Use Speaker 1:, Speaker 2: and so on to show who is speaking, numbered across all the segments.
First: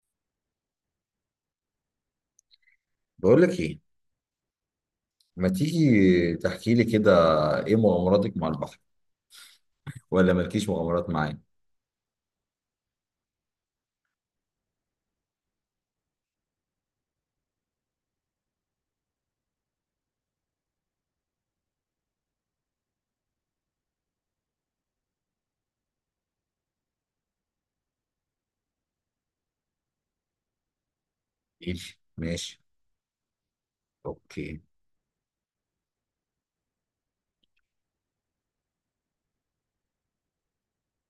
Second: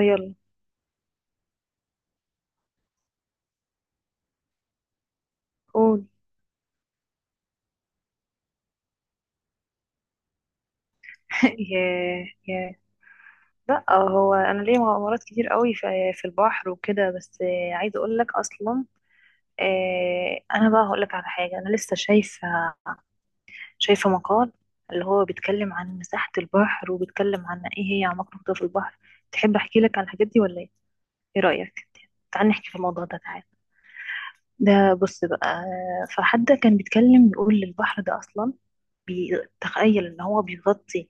Speaker 1: يلا،
Speaker 2: بقول لك ايه. ما
Speaker 1: قول.
Speaker 2: تيجي تحكي لي كده. ايه مغامراتك مع البحر؟ ولا مالكيش مغامرات معايا؟
Speaker 1: ياه ياه. لا هو انا ليا مغامرات كتير قوي في البحر وكده. بس عايزه اقول لك اصلا. انا بقى هقول لك على حاجه. انا لسه شايفه مقال اللي هو بيتكلم عن مساحه البحر، وبيتكلم عن ايه هي اعماق نقطه في البحر. تحب احكي لك عن الحاجات دي ولا ايه؟ ايه رايك؟
Speaker 2: ماشي
Speaker 1: تعال
Speaker 2: ماشي
Speaker 1: نحكي في الموضوع ده، تعال.
Speaker 2: اوكي.
Speaker 1: ده بص بقى. فحد كان بيتكلم بيقول البحر ده اصلا بيتخيل ان هو بيغطي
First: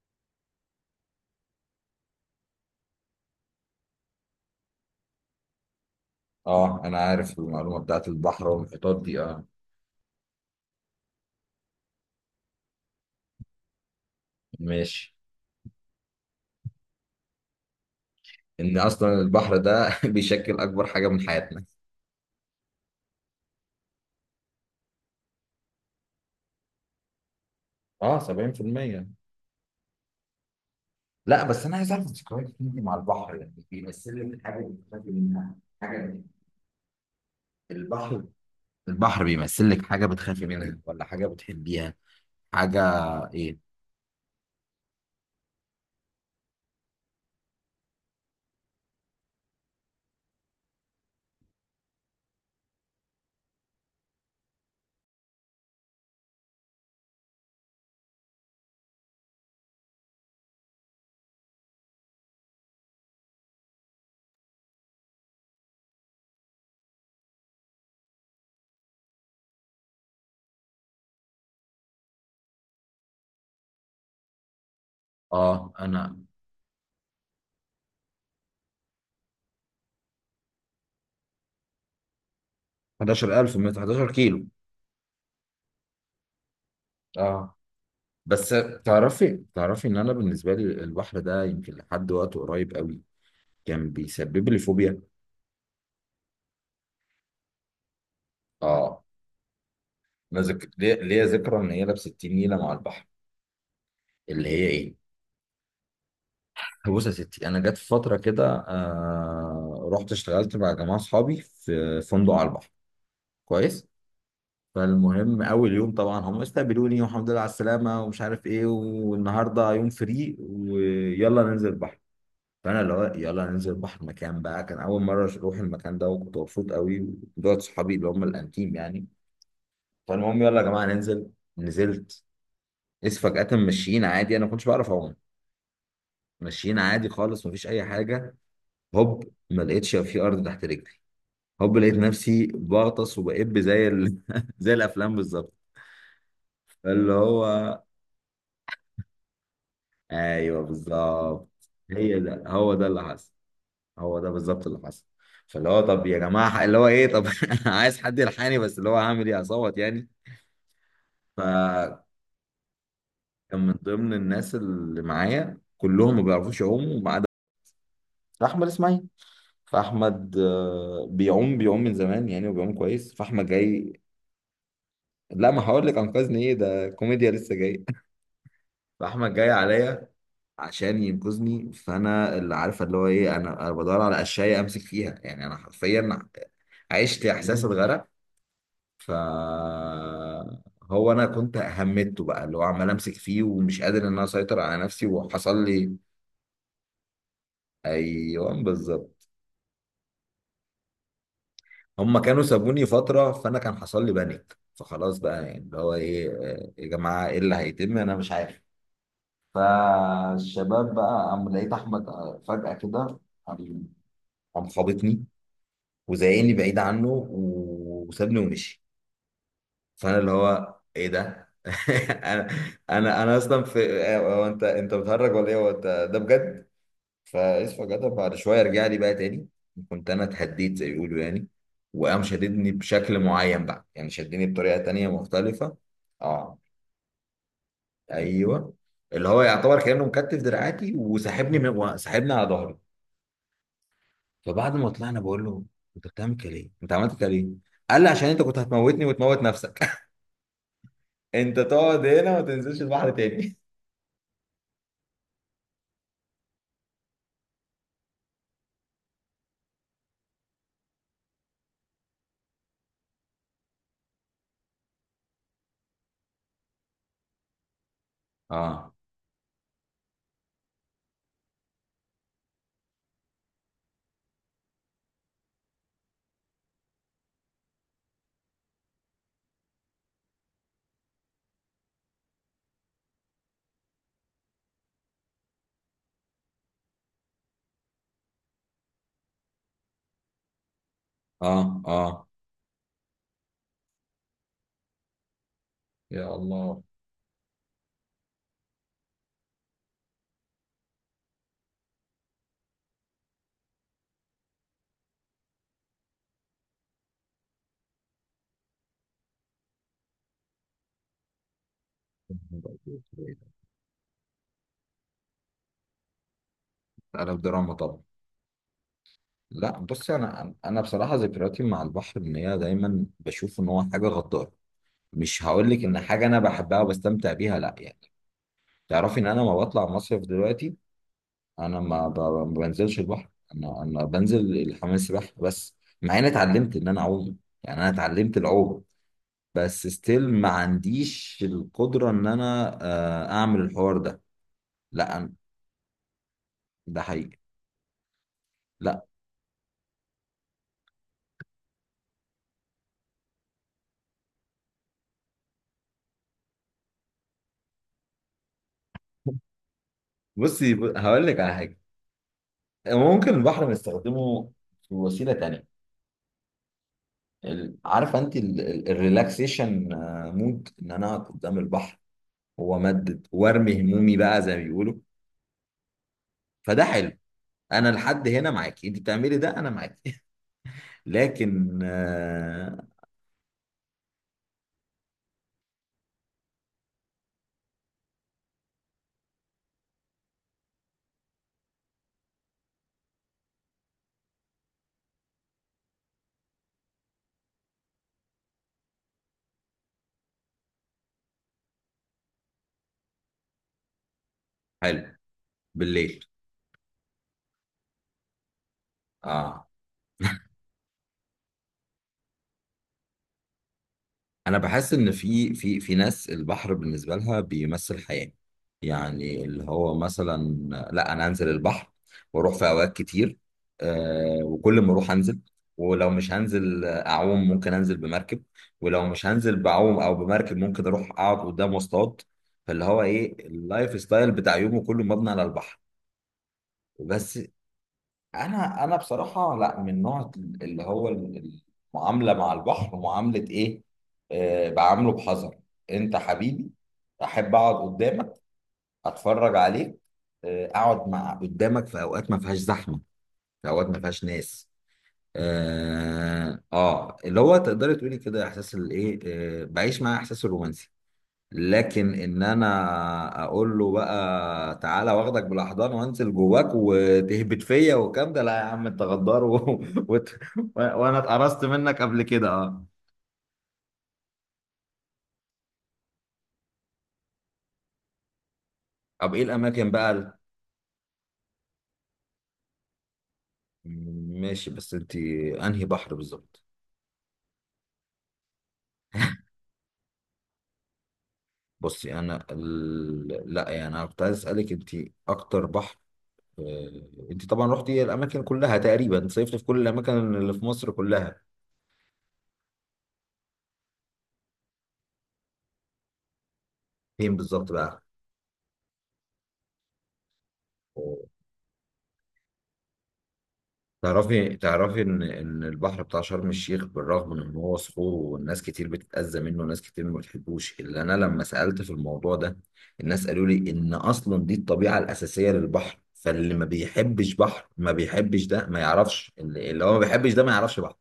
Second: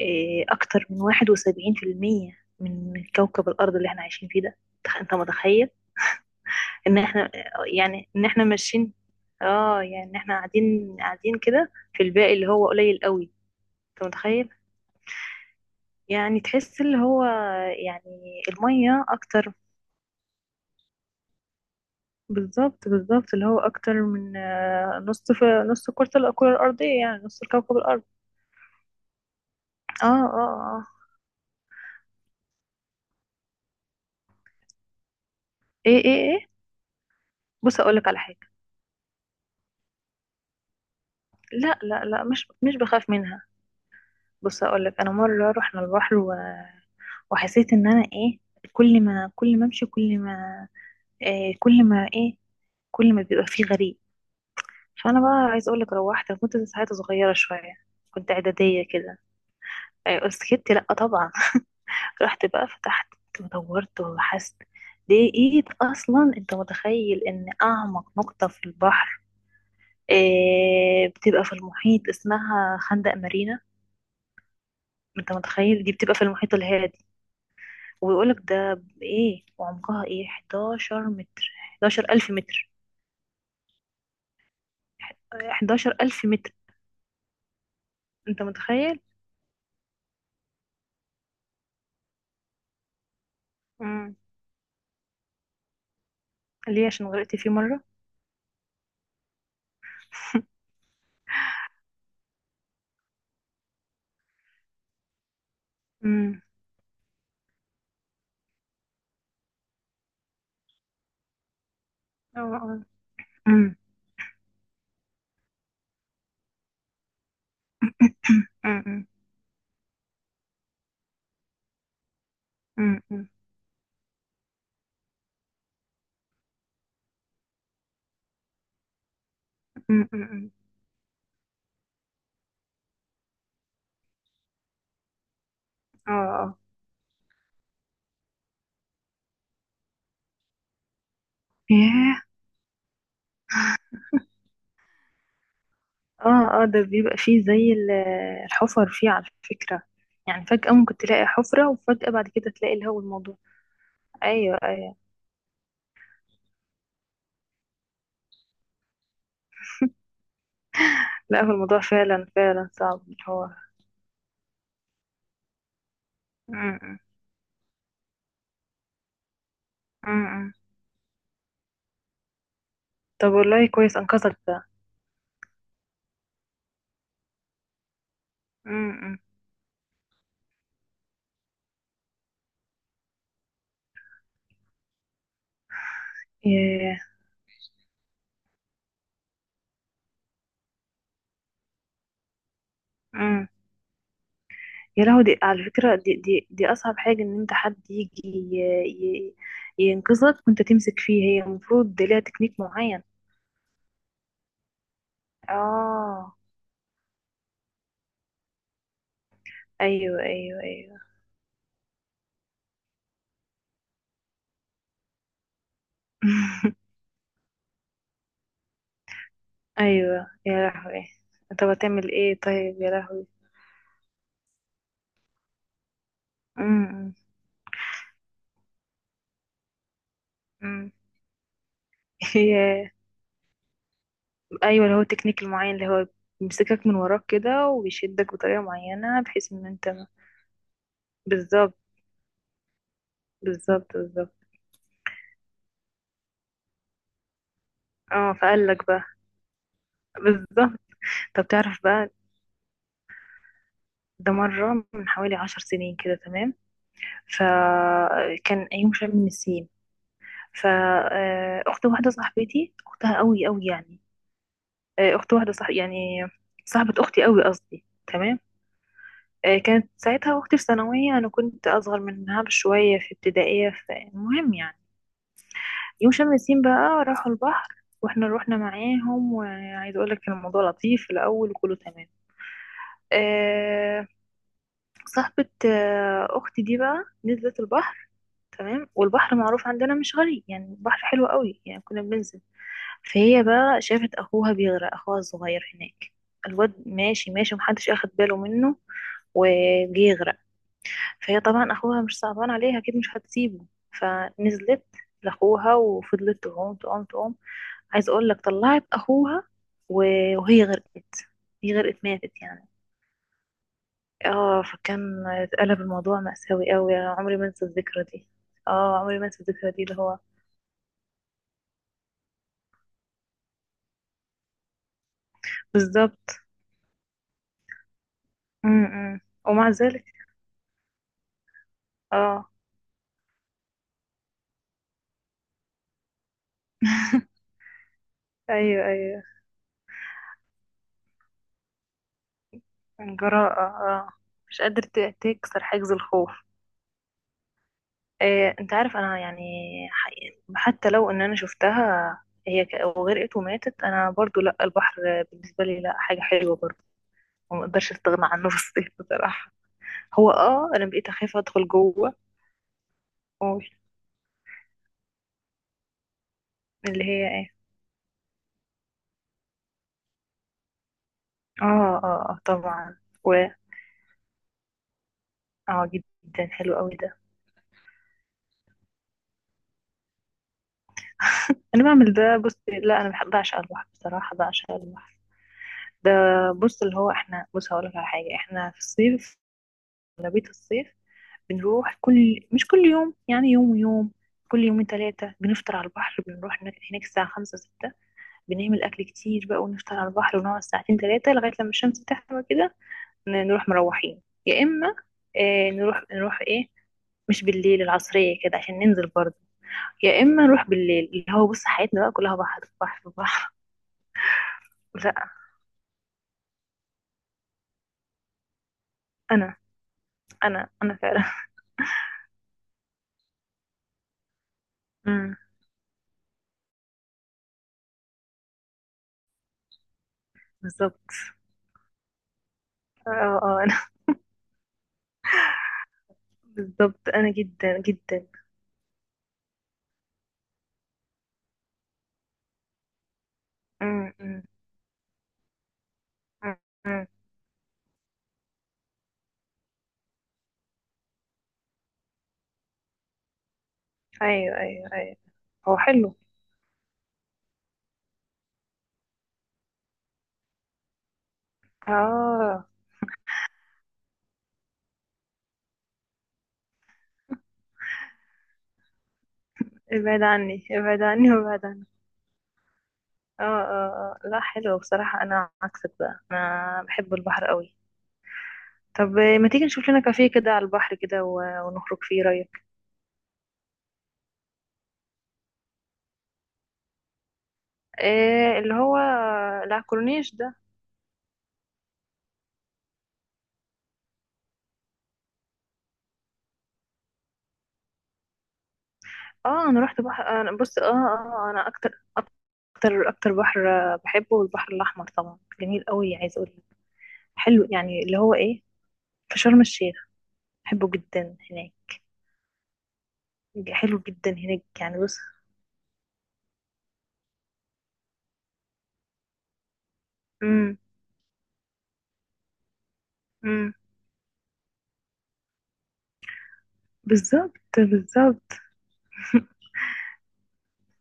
Speaker 1: اكتر من 71% من كوكب الارض اللي احنا عايشين فيه ده. انت متخيل
Speaker 2: اه، انا
Speaker 1: ان احنا،
Speaker 2: عارف المعلومه بتاعت
Speaker 1: يعني ان احنا
Speaker 2: البحر
Speaker 1: ماشيين؟
Speaker 2: والمحيطات دي، اه.
Speaker 1: اه، يعني ان احنا قاعدين قاعدين كده في الباقي اللي هو قليل قوي. انت متخيل؟
Speaker 2: ماشي.
Speaker 1: يعني تحس اللي هو، يعني
Speaker 2: ان
Speaker 1: المية
Speaker 2: اصلا
Speaker 1: اكتر.
Speaker 2: البحر ده بيشكل اكبر حاجه من حياتنا.
Speaker 1: بالظبط بالظبط، اللي هو اكتر من نص نص كرة الارضية، يعني نص كوكب الارض.
Speaker 2: اه، 70%.
Speaker 1: اه اه اه.
Speaker 2: لا، بس انا عايز اعرف ذكرياتك انت مع البحر، يعني بيمثل لك حاجه بتخافي منها؟
Speaker 1: ايه
Speaker 2: حاجه؟
Speaker 1: ايه ايه، بص اقولك على
Speaker 2: البحر
Speaker 1: حاجة.
Speaker 2: البحر بيمثل لك حاجه بتخافي منها، ولا حاجه
Speaker 1: لا
Speaker 2: بتحبيها؟
Speaker 1: لا لا، مش
Speaker 2: حاجه؟
Speaker 1: بخاف منها.
Speaker 2: ايه؟
Speaker 1: بص اقول لك، انا مره رحنا البحر وحسيت ان انا ايه، كل ما إيه، كل ما كل ما بيبقى فيه غريب. فانا بقى عايز اقول لك، روحت. أنا كنت ساعتها صغيره شويه، كنت اعداديه كده. إيه، سكت لا طبعا. رحت بقى فتحت ودورت وبحثت، لقيت اصلا. انت متخيل ان اعمق نقطه في البحر، إيه، بتبقى في المحيط، اسمها خندق مارينا؟ انت
Speaker 2: اه،
Speaker 1: متخيل؟ دي
Speaker 2: انا
Speaker 1: بتبقى في المحيط الهادي. وبيقولك ده ايه وعمقها ايه؟ 11 ألف متر.
Speaker 2: 11000، من 11 كيلو،
Speaker 1: 11 ألف متر.
Speaker 2: اه.
Speaker 1: انت
Speaker 2: بس.
Speaker 1: متخيل؟
Speaker 2: تعرفي ان انا بالنسبه لي البحر ده يمكن لحد وقت قريب قوي كان
Speaker 1: امم.
Speaker 2: بيسبب لي فوبيا.
Speaker 1: ليه؟ عشان غرقت فيه مرة.
Speaker 2: اه. ليا ذكرى ان هي لابسه 60 نيله مع البحر. اللي هي ايه؟
Speaker 1: امم.
Speaker 2: بص يا ستي، انا جت فتره كده، رحت اشتغلت مع جماعه اصحابي في فندق
Speaker 1: اه
Speaker 2: على البحر.
Speaker 1: اه. امم
Speaker 2: كويس. فالمهم، اول يوم طبعا هم استقبلوني والحمد لله على السلامه، ومش عارف ايه،
Speaker 1: امم.
Speaker 2: والنهارده يوم فري ويلا ننزل البحر. فانا اللي هو
Speaker 1: امم.
Speaker 2: يلا ننزل بحر، مكان بقى كان اول مره اروح المكان ده، وكنت مبسوط قوي. ودول صحابي اللي هم الانتيم يعني. فالمهم،
Speaker 1: امم.
Speaker 2: يلا يا جماعه ننزل. نزلت. اس فجاه، ماشيين عادي، انا ما كنتش بعرف اعوم.
Speaker 1: اه اه.
Speaker 2: ماشيين عادي خالص، مفيش اي حاجه. هوب، ما لقيتش في ارض تحت رجلي. هوب، لقيت
Speaker 1: ياه.
Speaker 2: نفسي بغطس وبقب زي زي الافلام بالظبط.
Speaker 1: اه اه، ده
Speaker 2: اللي
Speaker 1: بيبقى فيه
Speaker 2: هو
Speaker 1: الحفر فيه على فكرة. يعني
Speaker 2: ايوه
Speaker 1: فجأة ممكن تلاقي
Speaker 2: بالظبط.
Speaker 1: حفرة، وفجأة
Speaker 2: هي
Speaker 1: بعد
Speaker 2: ده
Speaker 1: كده
Speaker 2: هو
Speaker 1: تلاقي
Speaker 2: ده
Speaker 1: اللي هو
Speaker 2: اللي حصل.
Speaker 1: الموضوع.
Speaker 2: هو ده
Speaker 1: ايوه
Speaker 2: بالظبط اللي
Speaker 1: ايوه.
Speaker 2: حصل. فاللي هو طب يا جماعه اللي هو ايه، طب عايز حد يلحقني، بس اللي هو هعمل ايه، اصوت يعني؟
Speaker 1: لا هو الموضوع
Speaker 2: فكان
Speaker 1: فعلا فعلا صعب اللي هو.
Speaker 2: من ضمن الناس اللي معايا كلهم ما بيعرفوش يعوموا
Speaker 1: امم
Speaker 2: ما عدا احمد اسماعيل.
Speaker 1: امم.
Speaker 2: فاحمد
Speaker 1: امم.
Speaker 2: بيعوم بيعوم من زمان يعني، وبيعوم كويس.
Speaker 1: طب
Speaker 2: فاحمد
Speaker 1: والله
Speaker 2: جاي.
Speaker 1: كويس انقذك ده.
Speaker 2: لا، ما هقول لك انقذني. ايه ده، كوميديا لسه جاي.
Speaker 1: امم.
Speaker 2: فاحمد جاي عليا عشان ينقذني. فانا اللي عارفه اللي هو ايه، انا بدور على اشياء امسك فيها، يعني انا حرفيا
Speaker 1: ياه.
Speaker 2: عشت احساس الغرق. ف، هو انا كنت همدته بقى، اللي هو عمال امسك فيه،
Speaker 1: امم.
Speaker 2: ومش قادر ان انا اسيطر على نفسي،
Speaker 1: يا لهوي، دي على
Speaker 2: وحصل لي.
Speaker 1: فكرة دي أصعب حاجة، إن أنت حد يجي
Speaker 2: ايوه بالظبط.
Speaker 1: ينقذك وأنت تمسك فيه. هي المفروض دي
Speaker 2: هما
Speaker 1: ليها
Speaker 2: كانوا
Speaker 1: تكنيك
Speaker 2: سابوني
Speaker 1: معين.
Speaker 2: فتره، فانا كان حصل لي بانيك، فخلاص بقى، يعني اللي هو ايه،
Speaker 1: اه.
Speaker 2: يا جماعه ايه اللي هيتم، انا مش عارف.
Speaker 1: أيوه أيوه
Speaker 2: فالشباب
Speaker 1: أيوه.
Speaker 2: بقى قام، لقيت احمد، فجاه كده. قام. قام خابطني وزعقني بعيد عنه، وسابني ومشي. فانا
Speaker 1: أيوه
Speaker 2: اللي
Speaker 1: يا
Speaker 2: هو
Speaker 1: لهوي.
Speaker 2: ايه ده.
Speaker 1: طب هتعمل إيه
Speaker 2: انا
Speaker 1: طيب؟ يا
Speaker 2: انا
Speaker 1: لهوي.
Speaker 2: انا اصلا في... هو انت انت بتهرج ولا ايه؟ هو انت، ده بجد.
Speaker 1: أمم.
Speaker 2: فاسف جدع، بعد شويه رجع لي بقى تاني. كنت انا اتهديت زي
Speaker 1: امم.
Speaker 2: ما بيقولوا يعني. وقام شددني
Speaker 1: ياه.
Speaker 2: بشكل معين بقى، يعني شدني بطريقه
Speaker 1: أيوه، اللي هو
Speaker 2: تانيه
Speaker 1: التكنيك المعين
Speaker 2: مختلفه.
Speaker 1: اللي هو
Speaker 2: اه.
Speaker 1: بيمسكك من وراك كده وبيشدك بطريقة
Speaker 2: ايوه.
Speaker 1: معينة،
Speaker 2: اللي هو
Speaker 1: بحيث إن
Speaker 2: يعتبر كانه
Speaker 1: أنت.
Speaker 2: مكتف دراعاتي، وسحبني من،
Speaker 1: بالظبط
Speaker 2: وسحبني على ظهري.
Speaker 1: بالظبط بالظبط.
Speaker 2: فبعد ما طلعنا بقول له: انت بتعمل كده ليه؟ انت عملت كده ليه؟ قال لي: عشان
Speaker 1: اه،
Speaker 2: انت كنت
Speaker 1: فقال لك بقى.
Speaker 2: هتموتني وتموت نفسك.
Speaker 1: بالظبط. طب
Speaker 2: انت
Speaker 1: تعرف
Speaker 2: تقعد
Speaker 1: بقى،
Speaker 2: هنا وما تنزلش البحر تاني.
Speaker 1: ده مرة من حوالي 10 سنين كده، تمام؟ فكان أيوم شم من النسيم. فأخت واحدة صاحبتي، أختها قوي قوي يعني، أخت واحدة صاحب، يعني صاحبة أختي قوي قصدي، تمام.
Speaker 2: اه،
Speaker 1: كانت ساعتها أختي في ثانوية، أنا كنت أصغر منها بشوية في ابتدائية. فالمهم يعني، يوم شم النسيم بقى راحوا البحر واحنا روحنا معاهم. وعايز اقول لك كان الموضوع لطيف في الاول وكله تمام. أه. صاحبة اختي دي بقى نزلت البحر، تمام. والبحر معروف عندنا مش غالي، يعني البحر حلو قوي،
Speaker 2: اه،
Speaker 1: يعني كنا
Speaker 2: اه.
Speaker 1: بننزل. فهي بقى شافت اخوها بيغرق، اخوها الصغير هناك.
Speaker 2: يا
Speaker 1: الواد
Speaker 2: الله.
Speaker 1: ماشي ماشي ومحدش اخد باله منه، وجه يغرق. فهي طبعا اخوها مش صعبان عليها، اكيد مش هتسيبه. فنزلت لاخوها وفضلت تعوم تعوم تعوم. عايز اقول لك، طلعت اخوها وهي غرقت. هي غرقت، ماتت يعني. اه، فكان اتقلب الموضوع مأساوي قوي، عمري
Speaker 2: قلب
Speaker 1: ما انسى
Speaker 2: دراما طبعا.
Speaker 1: الذكرى دي. اه عمري ما انسى الذكرى
Speaker 2: لا
Speaker 1: دي، اللي
Speaker 2: بص،
Speaker 1: هو.
Speaker 2: انا بصراحه ذكرياتي مع البحر ان هي دايما بشوف ان هو حاجه غداره. مش هقول لك ان حاجه انا
Speaker 1: بالظبط.
Speaker 2: بحبها وبستمتع بيها، لا يعني.
Speaker 1: امم.
Speaker 2: تعرفي
Speaker 1: أمم.
Speaker 2: ان انا ما
Speaker 1: ومع
Speaker 2: بطلع
Speaker 1: ذلك.
Speaker 2: مصيف دلوقتي. انا ما
Speaker 1: اه.
Speaker 2: بنزلش البحر. انا بنزل الحمام السباحه بس. مع اني اتعلمت ان انا اعوم، يعني انا اتعلمت العوم.
Speaker 1: ايوه ايوه.
Speaker 2: بس ستيل ما عنديش القدره ان انا، اعمل
Speaker 1: جراءة،
Speaker 2: الحوار
Speaker 1: اه.
Speaker 2: ده.
Speaker 1: مش قادر
Speaker 2: لا أنا-
Speaker 1: تكسر حاجز الخوف.
Speaker 2: ده حقيقي.
Speaker 1: انت عارف انا يعني. حقيقي، حتى لو ان انا شفتها هي وغرقت وماتت، انا برضو لا، البحر بالنسبه لي لا، حاجه حلوه برضو وما اقدرش استغنى عنه. في الصيف بصراحه، هو اه انا بقيت
Speaker 2: هقول
Speaker 1: اخاف
Speaker 2: لك على
Speaker 1: ادخل
Speaker 2: حاجه.
Speaker 1: جوه.
Speaker 2: ممكن البحر
Speaker 1: أوي.
Speaker 2: بنستخدمه في وسيله تانية.
Speaker 1: اللي هي ايه؟
Speaker 2: عارفه انت الريلاكسيشن مود ان انا اقعد قدام
Speaker 1: اه
Speaker 2: البحر،
Speaker 1: اه. طبعا.
Speaker 2: وامدد
Speaker 1: و
Speaker 2: وارمي همومي بقى زي ما بيقولوا.
Speaker 1: اه، جدا حلو
Speaker 2: فده
Speaker 1: قوي
Speaker 2: حلو.
Speaker 1: ده.
Speaker 2: انا لحد هنا معاكي، انت بتعملي ده انا معاكي. لكن
Speaker 1: انا بعمل ده. بص، لا انا بحب بعشق البحر بصراحه، بعشق البحر ده. بص اللي هو احنا، بص هقول لك على حاجه. احنا في الصيف، اغلبيه الصيف، بنروح كل، مش كل يوم يعني، يوم ويوم، كل يومين ثلاثه بنفطر على البحر. بنروح هناك الساعه 5 6. بنعمل اكل كتير بقى ونفطر على البحر، ونقعد ساعتين ثلاثه لغايه لما الشمس تحمى كده، نروح مروحين. يا اما
Speaker 2: حلو.
Speaker 1: اه، نروح
Speaker 2: بالليل.
Speaker 1: نروح ايه. مش بالليل، العصريه كده عشان ننزل برضه.
Speaker 2: اه.
Speaker 1: يا اما نروح بالليل. اللي هو بص حياتنا بقى كلها بحر بحر بحر.
Speaker 2: انا بحس ان
Speaker 1: لا
Speaker 2: في ناس البحر بالنسبه لها بيمثل حياه. يعني
Speaker 1: انا،
Speaker 2: اللي هو مثلا.
Speaker 1: انا
Speaker 2: لا،
Speaker 1: فعلا.
Speaker 2: انا انزل البحر واروح في اوقات كتير. آه، وكل ما اروح
Speaker 1: امم.
Speaker 2: انزل. ولو مش هنزل اعوم ممكن انزل بمركب. ولو مش هنزل بعوم او بمركب ممكن
Speaker 1: بالظبط.
Speaker 2: اروح اقعد قدام واصطاد. فاللي هو
Speaker 1: اه
Speaker 2: ايه،
Speaker 1: اه انا.
Speaker 2: اللايف ستايل بتاع يومه كله مبني على البحر.
Speaker 1: بالظبط، انا
Speaker 2: بس
Speaker 1: جدا جدا.
Speaker 2: انا بصراحه، لا، من نوع اللي هو المعامله مع البحر معامله ايه،
Speaker 1: امم امم
Speaker 2: آه، بعامله بحذر. انت حبيبي،
Speaker 1: امم.
Speaker 2: احب اقعد قدامك، اتفرج عليك، آه، اقعد مع قدامك في اوقات ما فيهاش زحمه، في اوقات ما فيهاش
Speaker 1: ايوه
Speaker 2: ناس.
Speaker 1: ايوه ايوه. هو حلو.
Speaker 2: اللي هو تقدري تقولي كده احساس الايه، آه، بعيش مع احساس الرومانسي. لكن ان
Speaker 1: اه.
Speaker 2: انا اقول له بقى تعالى واخدك بالاحضان وانزل جواك وتهبط فيا والكلام ده، لا يا عم انت غدار و...
Speaker 1: ابعد
Speaker 2: وت...
Speaker 1: عني ابعد
Speaker 2: وانا
Speaker 1: عني
Speaker 2: اتقرصت
Speaker 1: وابعد عني.
Speaker 2: منك قبل كده، اه.
Speaker 1: اه اه اه. لا حلو بصراحة، انا عكسك بقى، انا بحب البحر قوي. طب
Speaker 2: طب ايه
Speaker 1: ما تيجي نشوف
Speaker 2: الاماكن
Speaker 1: لنا كافيه
Speaker 2: بقى؟
Speaker 1: كده على البحر كده ونخرج، فيه رأيك؟
Speaker 2: ماشي، بس انت، انهي بحر بالظبط؟
Speaker 1: إيه اللي هو العكورنيش ده.
Speaker 2: لا يعني، انا كنت عايز اسالك انت، اكتر بحر، انت طبعا رحتي الاماكن كلها تقريبا، صيفت في
Speaker 1: اه، انا
Speaker 2: كل
Speaker 1: رحت بحر،
Speaker 2: الاماكن
Speaker 1: انا
Speaker 2: اللي في
Speaker 1: بص اه
Speaker 2: مصر
Speaker 1: اه،
Speaker 2: كلها.
Speaker 1: انا اكتر اكتر اكتر بحر بحبه البحر الاحمر طبعا، جميل قوي. عايز اقول لك
Speaker 2: فين
Speaker 1: حلو،
Speaker 2: بالظبط
Speaker 1: يعني
Speaker 2: بقى؟
Speaker 1: اللي هو ايه، في شرم الشيخ، بحبه جدا هناك، حلو جدا
Speaker 2: تعرفي
Speaker 1: هناك، يعني
Speaker 2: تعرفي
Speaker 1: بص.
Speaker 2: ان البحر بتاع شرم الشيخ، بالرغم من ان هو صخور والناس كتير بتتأذى منه وناس كتير ما
Speaker 1: امم
Speaker 2: بتحبوش، الا انا لما سألت في الموضوع ده، الناس قالوا لي
Speaker 1: امم.
Speaker 2: ان اصلا دي الطبيعة الأساسية للبحر، فاللي ما بيحبش
Speaker 1: بالظبط.
Speaker 2: بحر ما بيحبش
Speaker 1: بالظبط.
Speaker 2: ده ما يعرفش، اللي هو ما بيحبش ده ما يعرفش بحر.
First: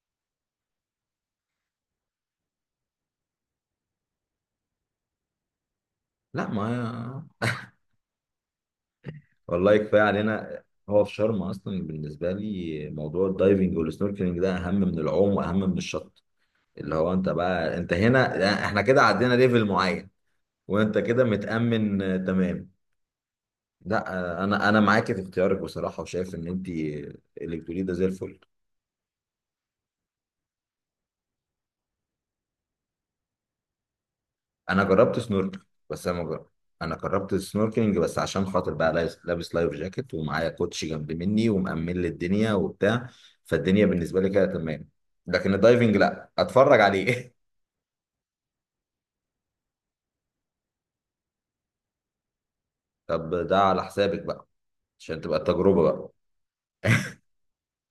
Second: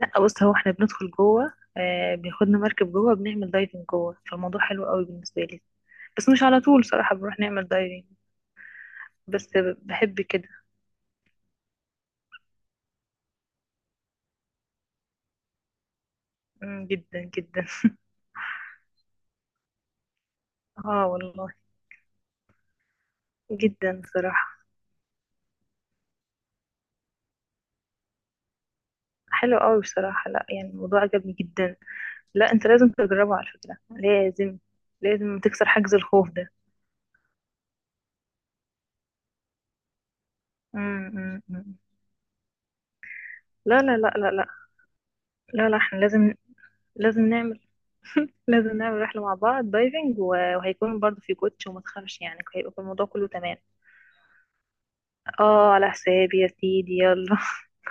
Speaker 1: لا بص، هو احنا بندخل جوه، آه بياخدنا مركب جوه، بنعمل دايفنج جوه. فالموضوع حلو قوي بالنسبه لي. بس مش
Speaker 2: لا،
Speaker 1: على طول صراحه
Speaker 2: ما
Speaker 1: بنروح نعمل دايفنج، بس
Speaker 2: والله كفاية
Speaker 1: بحب كده.
Speaker 2: علينا. هو في شرم، اصلا بالنسبة لي موضوع الدايفنج والسنوركلينج ده اهم من العوم واهم من الشط.
Speaker 1: مم،
Speaker 2: اللي هو
Speaker 1: جدا
Speaker 2: انت
Speaker 1: جدا.
Speaker 2: بقى انت هنا، احنا كده عدينا ليفل معين. وانت
Speaker 1: اه
Speaker 2: كده
Speaker 1: والله.
Speaker 2: متأمن، تمام.
Speaker 1: جدا
Speaker 2: لا.
Speaker 1: صراحه.
Speaker 2: انا معاك في اختيارك بصراحة، وشايف ان انت الكتروني ده زي الفل.
Speaker 1: حلو قوي بصراحة. لا يعني الموضوع عجبني جدا. لا انت لازم تجربه على فكرة، لازم.
Speaker 2: انا جربت
Speaker 1: لازم
Speaker 2: سنوركل.
Speaker 1: تكسر حاجز
Speaker 2: بس انا ما
Speaker 1: الخوف
Speaker 2: جربت.
Speaker 1: ده.
Speaker 2: انا جربت السنوركلينج بس عشان خاطر بقى لابس لايف جاكيت، ومعايا كوتش
Speaker 1: مم،
Speaker 2: جنب
Speaker 1: مم،
Speaker 2: مني
Speaker 1: مم.
Speaker 2: ومأمن لي الدنيا وبتاع.
Speaker 1: لا
Speaker 2: فالدنيا
Speaker 1: لا لا
Speaker 2: بالنسبة لي
Speaker 1: لا
Speaker 2: كده
Speaker 1: لا.
Speaker 2: تمام. لكن
Speaker 1: لا لا،
Speaker 2: الدايفنج
Speaker 1: احنا
Speaker 2: لا،
Speaker 1: لازم،
Speaker 2: اتفرج
Speaker 1: لازم
Speaker 2: عليه.
Speaker 1: نعمل. لازم نعمل رحلة مع بعض دايفنج وهيكون برضو في كوتش وما تخافش، يعني هيبقى الموضوع كله
Speaker 2: طب
Speaker 1: تمام.
Speaker 2: ده على حسابك بقى، عشان تبقى
Speaker 1: اه،
Speaker 2: التجربة
Speaker 1: على
Speaker 2: بقى.
Speaker 1: حسابي يا سيدي، يلا.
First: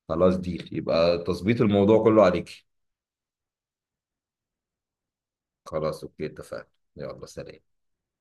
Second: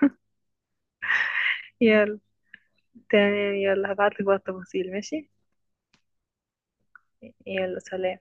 Speaker 2: خلاص، دي يبقى تظبيط الموضوع
Speaker 1: يلا.
Speaker 2: كله عليك.
Speaker 1: تمام، يلا هبعتلك بقى التفاصيل، ماشي؟
Speaker 2: خلاص، اوكي، اتفقنا. يلا، سلام.
Speaker 1: يلا سلام.